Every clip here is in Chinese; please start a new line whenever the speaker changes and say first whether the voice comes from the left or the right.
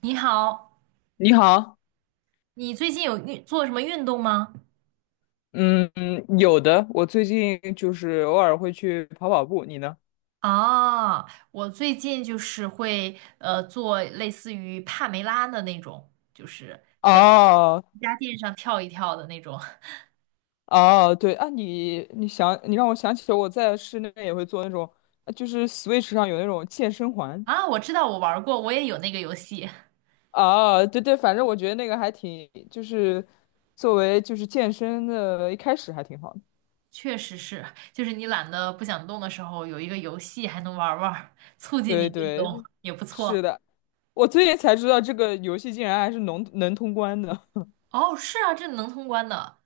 right: 你好，
left: 你好，
right: 你最近有做什么运动吗？
left: 嗯，有的，我最近就是偶尔会去跑跑步，你呢？
right: 啊，我最近就是会做类似于帕梅拉的那种，就是
left: 哦
right: 瑜伽垫上跳一跳的那种。
left: 哦，对啊，你想，你让我想起了我在室内也会做那种，就是 Switch 上有那种健身环。
right: 啊，我知道我玩儿过，我也有那个游戏，
left: 啊，对对，反正我觉得那个还挺，就是作为就是健身的一开始还挺好的。
right: 确实是，就是你懒得不想动的时候，有一个游戏还能玩儿玩儿，促进你
left: 对
right: 运
left: 对，
right: 动
left: 是
right: 也不
left: 是
right: 错。
left: 的，我最近才知道这个游戏竟然还是能通关的。
right: 哦，是啊，这能通关的，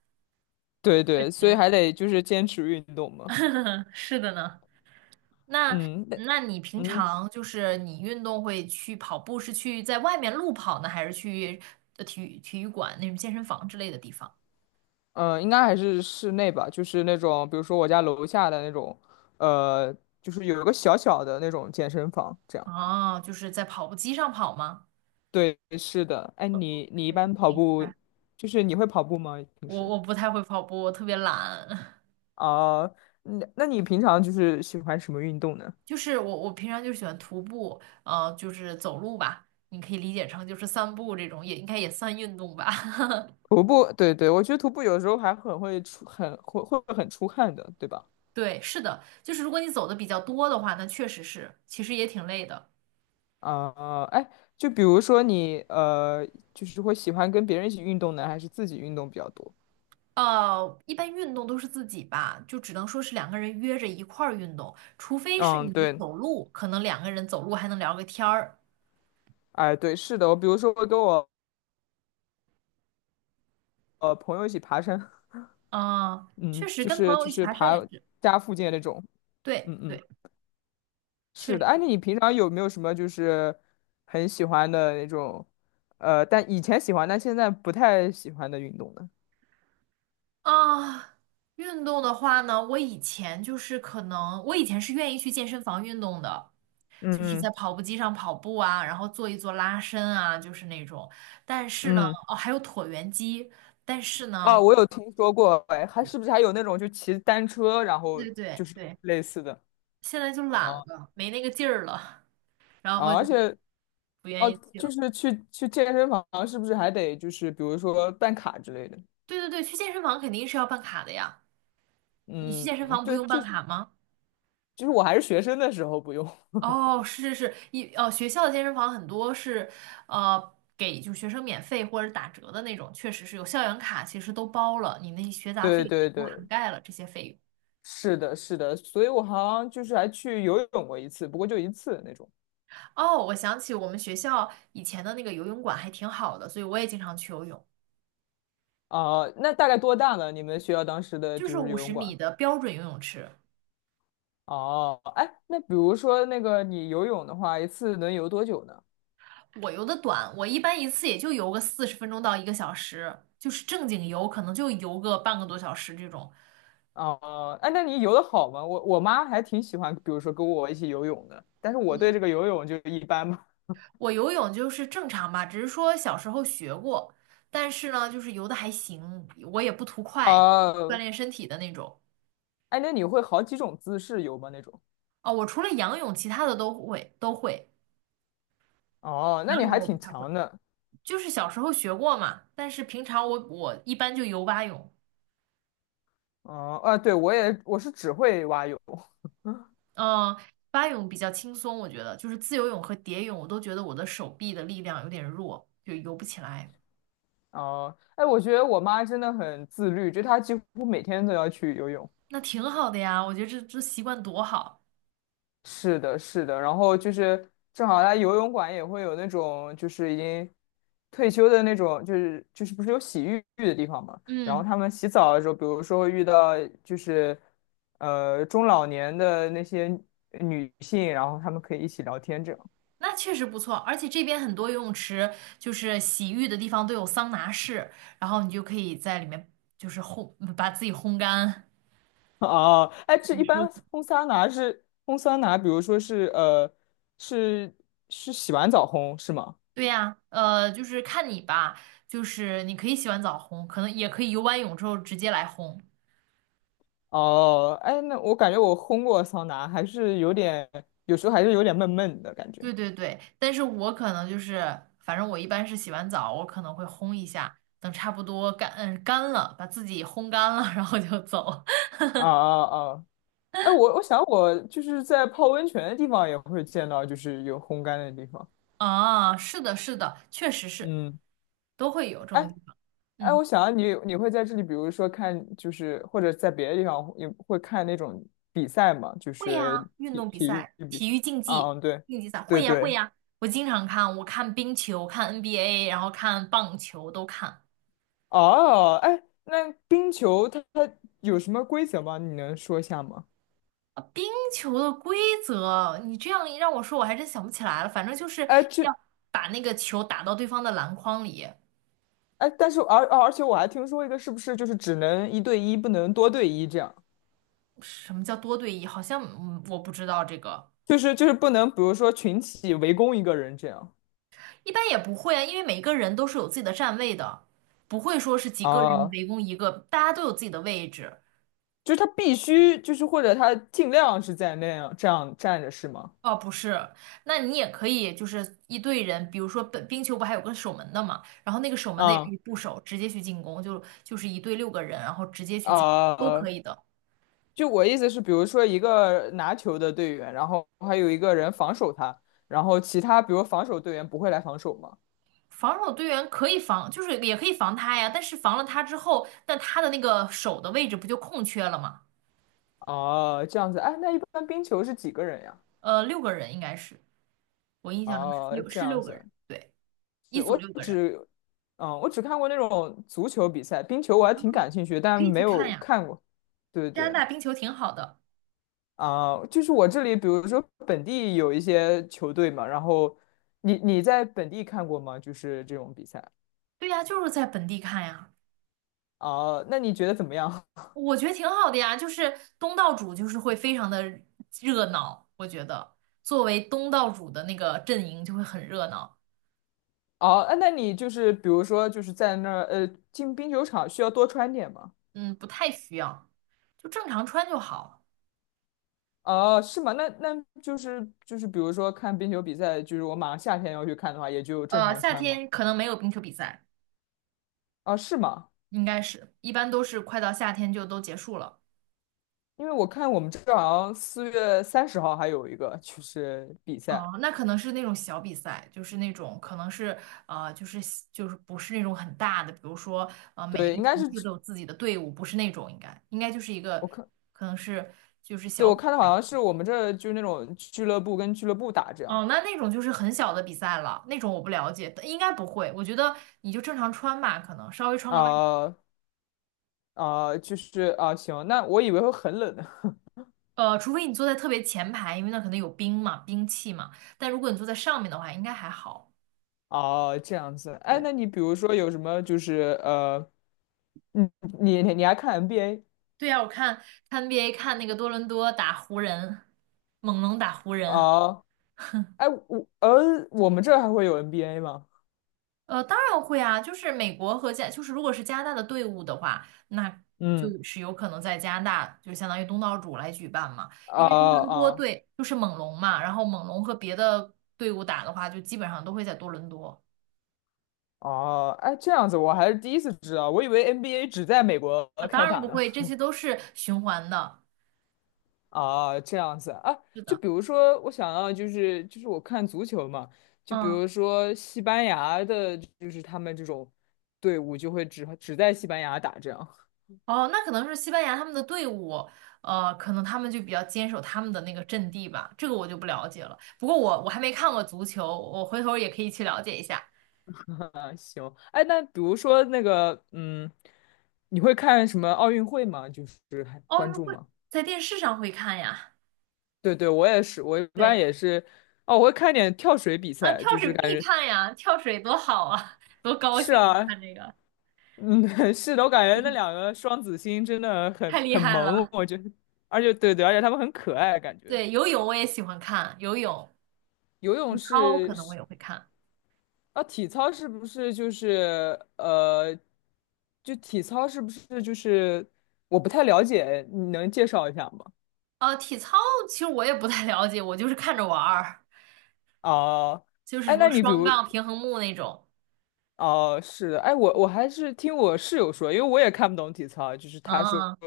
left: 对
right: 确
left: 对，所以
right: 实，
left: 还得就是坚持运动嘛。
right: 是的呢。那
left: 嗯那
right: 那你平
left: 嗯。
right: 常就是你运动会去跑步，是去在外面路跑呢，还是去体育馆那种健身房之类的地方？
left: 嗯，应该还是室内吧，就是那种，比如说我家楼下的那种，呃，就是有一个小小的那种健身房，这样。
right: 哦，就是在跑步机上跑吗？
left: 对，是的。哎，你一
right: 可以，
left: 般跑
right: 明
left: 步，
right: 白。
left: 就是你会跑步吗？平
right: 我
left: 时？
right: 我不太会跑步，我特别懒。
left: 啊，那你平常就是喜欢什么运动呢？
right: 就是我平常就喜欢徒步，就是走路吧，你可以理解成就是散步这种，也应该也算运动吧。
left: 徒步，对对，我觉得徒步有时候还很会很出汗的，对吧？
right: 对，是的，就是如果你走的比较多的话，那确实是，其实也挺累的。
left: 啊、哎，就比如说你就是会喜欢跟别人一起运动呢，还是自己运动比较多？
right: 一般运动都是自己吧，就只能说是两个人约着一块儿运动，除非是
left: 嗯，
right: 你
left: 对。
right: 走路，可能两个人走路还能聊个天儿。
left: 哎，对，是的，我比如说我跟我朋友一起爬山，
right: 啊、确
left: 嗯，
right: 实
left: 就
right: 跟朋
left: 是
right: 友
left: 就
right: 一起
left: 是
right: 爬山
left: 爬
right: 也是，
left: 家附近的那种，
right: 对
left: 嗯
right: 对，
left: 嗯，
right: 确
left: 是的。
right: 实
left: 哎，那你平常有没有什么就是很喜欢的那种，但以前喜欢，但现在不太喜欢的运动呢？
right: 啊。运动的话呢，我以前就是可能，我以前是愿意去健身房运动的，
left: 嗯
right: 就是在
left: 嗯，
right: 跑步机上跑步啊，然后做一做拉伸啊，就是那种。但是呢，
left: 嗯。
right: 哦，还有椭圆机，但是
left: 哦，
right: 呢，
left: 我有听说过，哎，还是不是还有那种就骑单车，然后
right: 对
left: 就
right: 对
left: 是
right: 对，
left: 类似的，
right: 现在就懒
left: 哦，
right: 了，没那个劲儿了。然后
left: 啊，而
right: 就
left: 且
right: 不愿
left: 哦，
right: 意去
left: 就
right: 了。
left: 是去健身房，是不是还得就是比如说办卡之类的？
right: 对对对，去健身房肯定是要办卡的呀。你去
left: 嗯，
right: 健身房不
left: 对，
right: 用
left: 就
right: 办卡吗？
left: 就是我还是学生的时候不用。
right: 哦，是是是，哦，学校的健身房很多是，给就学生免费或者打折的那种，确实是有校园卡，其实都包了，你那些学杂费
left: 对
right: 也
left: 对
right: 都涵
left: 对，
right: 盖了这些费用。
left: 是的，是的，所以我好像就是还去游泳过一次，不过就一次那种。
right: 哦，我想起我们学校以前的那个游泳馆还挺好的，所以我也经常去游泳，
left: 啊、那大概多大呢？你们学校当时的
right: 就是
left: 就是
right: 五
left: 游
right: 十
left: 泳馆？
right: 米的标准游泳池。
left: 哦，哎，那比如说那个你游泳的话，一次能游多久呢？
right: 我游的短，我一般一次也就游个40分钟到一个小时，就是正经游可能就游个半个多小时这种。
left: 哦，哎，那你游的好吗？我妈还挺喜欢，比如说跟我一起游泳的，但是我对这个游泳就一般吧。
right: 我游泳就是正常吧，只是说小时候学过，但是呢，就是游的还行，我也不图 快，锻
left: 哦，
right: 炼身体的那种。
left: 哎，那你会好几种姿势游吗？那种？
right: 哦，我除了仰泳，其他的都会，
left: 哦，那
right: 仰
left: 你
right: 泳
left: 还
right: 我不
left: 挺
right: 太会，
left: 强的。
right: 就是小时候学过嘛，但是平常我一般就游蛙泳。
left: 哦，啊，对，我是只会蛙泳。
right: 嗯，蛙泳比较轻松，我觉得就是自由泳和蝶泳，我都觉得我的手臂的力量有点弱，就游不起来。
left: 哦，哎，我觉得我妈真的很自律，就她几乎每天都要去游泳。
right: 那挺好的呀，我觉得这习惯多好。
left: 是的，是的。然后就是正好她游泳馆也会有那种就是已经退休的那种，就是不是有洗浴的地方嘛？然
right: 嗯，
left: 后他们洗澡的时候，比如说会遇到就是中老年的那些女性，然后他们可以一起聊天这样。
right: 那确实不错，而且这边很多游泳池就是洗浴的地方都有桑拿室，然后你就可以在里面就是烘，把自己烘干。
left: 哦，哎，这一
right: 舒
left: 般
right: 服
left: 烘桑拿是烘桑拿，比如说是是是洗完澡烘是吗？
right: 对呀，就是看你吧，就是你可以洗完澡烘，可能也可以游完泳之后直接来烘。
left: 哦，哎，那我感觉我烘过桑拿，还是有点，有时候还是有点闷闷的感觉。
right: 对对对，但是我可能就是，反正我一般是洗完澡，我可能会烘一下，等差不多干，干了，把自己烘干了，然后就走。
left: 啊啊啊！哎，我想我就是在泡温泉的地方也会见到，就是有烘干的地方。
right: 啊，是的，是的，确实是，
left: 嗯。
right: 都会有这种地方。
left: 哎，
right: 嗯，
left: 我想啊你会在这里，比如说看，就是或者在别的地方也会看那种比赛嘛，就
right: 会
left: 是
right: 呀，运
left: 体
right: 动比
left: 体育
right: 赛、
left: 比赛。
right: 体育竞技、
left: 啊嗯，对，
right: 竞技赛，
left: 对
right: 会呀，会
left: 对。
right: 呀，我经常看，我看冰球，看 NBA，然后看棒球都看。
left: 哦，哎，那冰球它有什么规则吗？你能说一下吗？
right: 冰球的规则，你这样一让我说，我还真想不起来了。反正就是
left: 哎，
right: 要把那个球打到对方的篮筐里。
left: 但是而且我还听说一个，是不是就是只能一对一，不能多对一这样？
right: 什么叫多对一？好像我不知道这个，
left: 就是不能，比如说群体围攻一个人这样。
right: 一般也不会啊，因为每个人都是有自己的站位的，不会说是几个人
left: 啊，
right: 围攻一个，大家都有自己的位置。
left: 就是他必须就是或者他尽量是在那样这样站着是吗？
right: 哦，不是，那你也可以就是一队人，比如说本冰球不还有个守门的嘛，然后那个守门的也可
left: 啊。
right: 以不守，直接去进攻，就是一队六个人，然后直接去进攻都可
left: 啊，
right: 以的。
left: 就我意思是，比如说一个拿球的队员，然后还有一个人防守他，然后其他比如防守队员不会来防守吗？
right: 防守队员可以防，就是也可以防他呀，但是防了他之后，那他的那个手的位置不就空缺了吗？
left: 哦，这样子，哎，那一般冰球是几个人呀？
right: 六个人应该是，我印象中是
left: 哦，
right: 六
left: 这
right: 是
left: 样
right: 六个
left: 子，
right: 人，对，一
left: 是
right: 组
left: 我
right: 六个人，
left: 只，我只看过那种足球比赛，冰球我还挺感兴趣，但
right: 可以
left: 没
right: 去看
left: 有
right: 呀。
left: 看过。对
right: 加拿
left: 对，
right: 大冰球挺好的，
left: 啊、就是我这里，比如说本地有一些球队嘛，然后你在本地看过吗？就是这种比赛。
right: 对呀，就是在本地看呀，
left: 啊？那你觉得怎么样？
right: 我觉得挺好的呀。就是东道主就是会非常的热闹，我觉得作为东道主的那个阵营就会很热闹，
left: 哦，啊那你就是比如说就是在那儿进冰球场需要多穿点吗？
right: 嗯，不太需要，就正常穿就好。
left: 哦，是吗？那就是比如说看冰球比赛，就是我马上夏天要去看的话，也就正常
right: 夏
left: 穿吗？
right: 天可能没有冰球比赛。
left: 啊，是吗？
right: 应该是，一般都是快到夏天就都结束了。
left: 因为我看我们这儿好像四月三十号还有一个就是比赛，
right: 哦，那可能是那种小比赛，就是那种可能是就是就是不是那种很大的，比如说每一
left: 对，
right: 个
left: 应该
right: 城
left: 是
right: 市都有自己的队伍，不是那种应该就是一
left: 我
right: 个
left: 看，
right: 可能是就是
left: 对
right: 小
left: 我
right: 比
left: 看的好像是我们这儿就是那种俱乐部跟俱乐部打这样，
right: 哦，那种就是很小的比赛了，那种我不了解，应该不会。我觉得你就正常穿吧，可能稍微穿个外，
left: 啊、啊、就是啊、行，那我以为会很冷呢。
right: 除非你坐在特别前排，因为那可能有兵嘛，兵器嘛。但如果你坐在上面的话，应该还好，
left: 哦，这样子。
right: 对。
left: 哎，那你比如说有什么就是你你还看 NBA？
right: 对呀，我看 NBA 看那个多伦多打湖人，猛龙打湖人。
left: 哦，哎，我们这儿还会有 NBA 吗？
right: 当然会啊，就是美国和加，就是如果是加拿大的队伍的话，那
left: 嗯，
right: 就是有可能在加拿大，就相当于东道主来举办嘛。因
left: 啊
right: 为多伦多
left: 啊
right: 队就是猛龙嘛，然后猛龙和别的队伍打的话，就基本上都会在多伦多。
left: 啊，哎，这样子我还是第一次知道，我以为 NBA 只在美国
right: 啊，
left: 开
right: 当然
left: 打
right: 不
left: 呢。
right: 会，这些都是循环的。
left: 啊，这样子啊，
right: 是
left: 就
right: 的，
left: 比如说，我想要就是我看足球嘛，就比
right: 嗯。
left: 如说西班牙的，就是他们这种队伍就会只在西班牙打这样。
right: 哦，那可能是西班牙他们的队伍，可能他们就比较坚守他们的那个阵地吧，这个我就不了解了。不过我还没看过足球，我回头也可以去了解一下。
left: 行，哎，那比如说那个，嗯，你会看什么奥运会吗？就是还
right: 奥
left: 关
right: 运
left: 注
right: 会
left: 吗？
right: 在电视上会看呀，
left: 对对，我也是，我一般
right: 对，
left: 也是，哦，我会看点跳水比
right: 啊，
left: 赛，
right: 跳
left: 就是
right: 水
left: 感
right: 必
left: 觉
right: 看呀，跳水多好啊，多高
left: 是
right: 兴啊
left: 啊，
right: 看这个，
left: 嗯，是的，我感觉那 两个双子星真的
right: 太
left: 很
right: 厉
left: 很
right: 害
left: 萌，
right: 了。
left: 我觉得，而且对对，而且他们很可爱，感觉
right: 对，游泳我也喜欢看，游泳、
left: 游
right: 体
left: 泳
right: 操可
left: 是
right: 能我
left: 是
right: 也会看。
left: 啊，体操是不是就是就体操是不是就是我不太了解，你能介绍一下吗？
right: 体操其实我也不太了解，我就是看着玩儿，
left: 哦，
right: 就是
left: 哎，
right: 什么
left: 那你比
right: 双
left: 如，
right: 杠、平衡木那种。
left: 哦，是的，哎，我还是听我室友说，因为我也看不懂体操，就是
right: 嗯。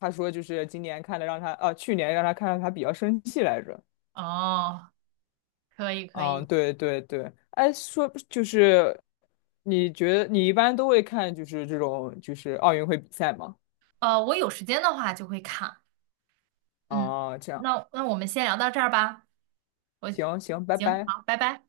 left: 他说就是今年看的让他，啊，去年让他看到他比较生气来着。
right: 哦，可以可
left: 嗯，
right: 以，
left: 对对对，哎，说就是你觉得你一般都会看就是这种就是奥运会比赛吗？
right: 我有时间的话就会看，嗯，
left: 啊，这样，
right: 那我们先聊到这儿吧，我，
left: 行行，拜
right: 行，
left: 拜。
right: 好，拜拜。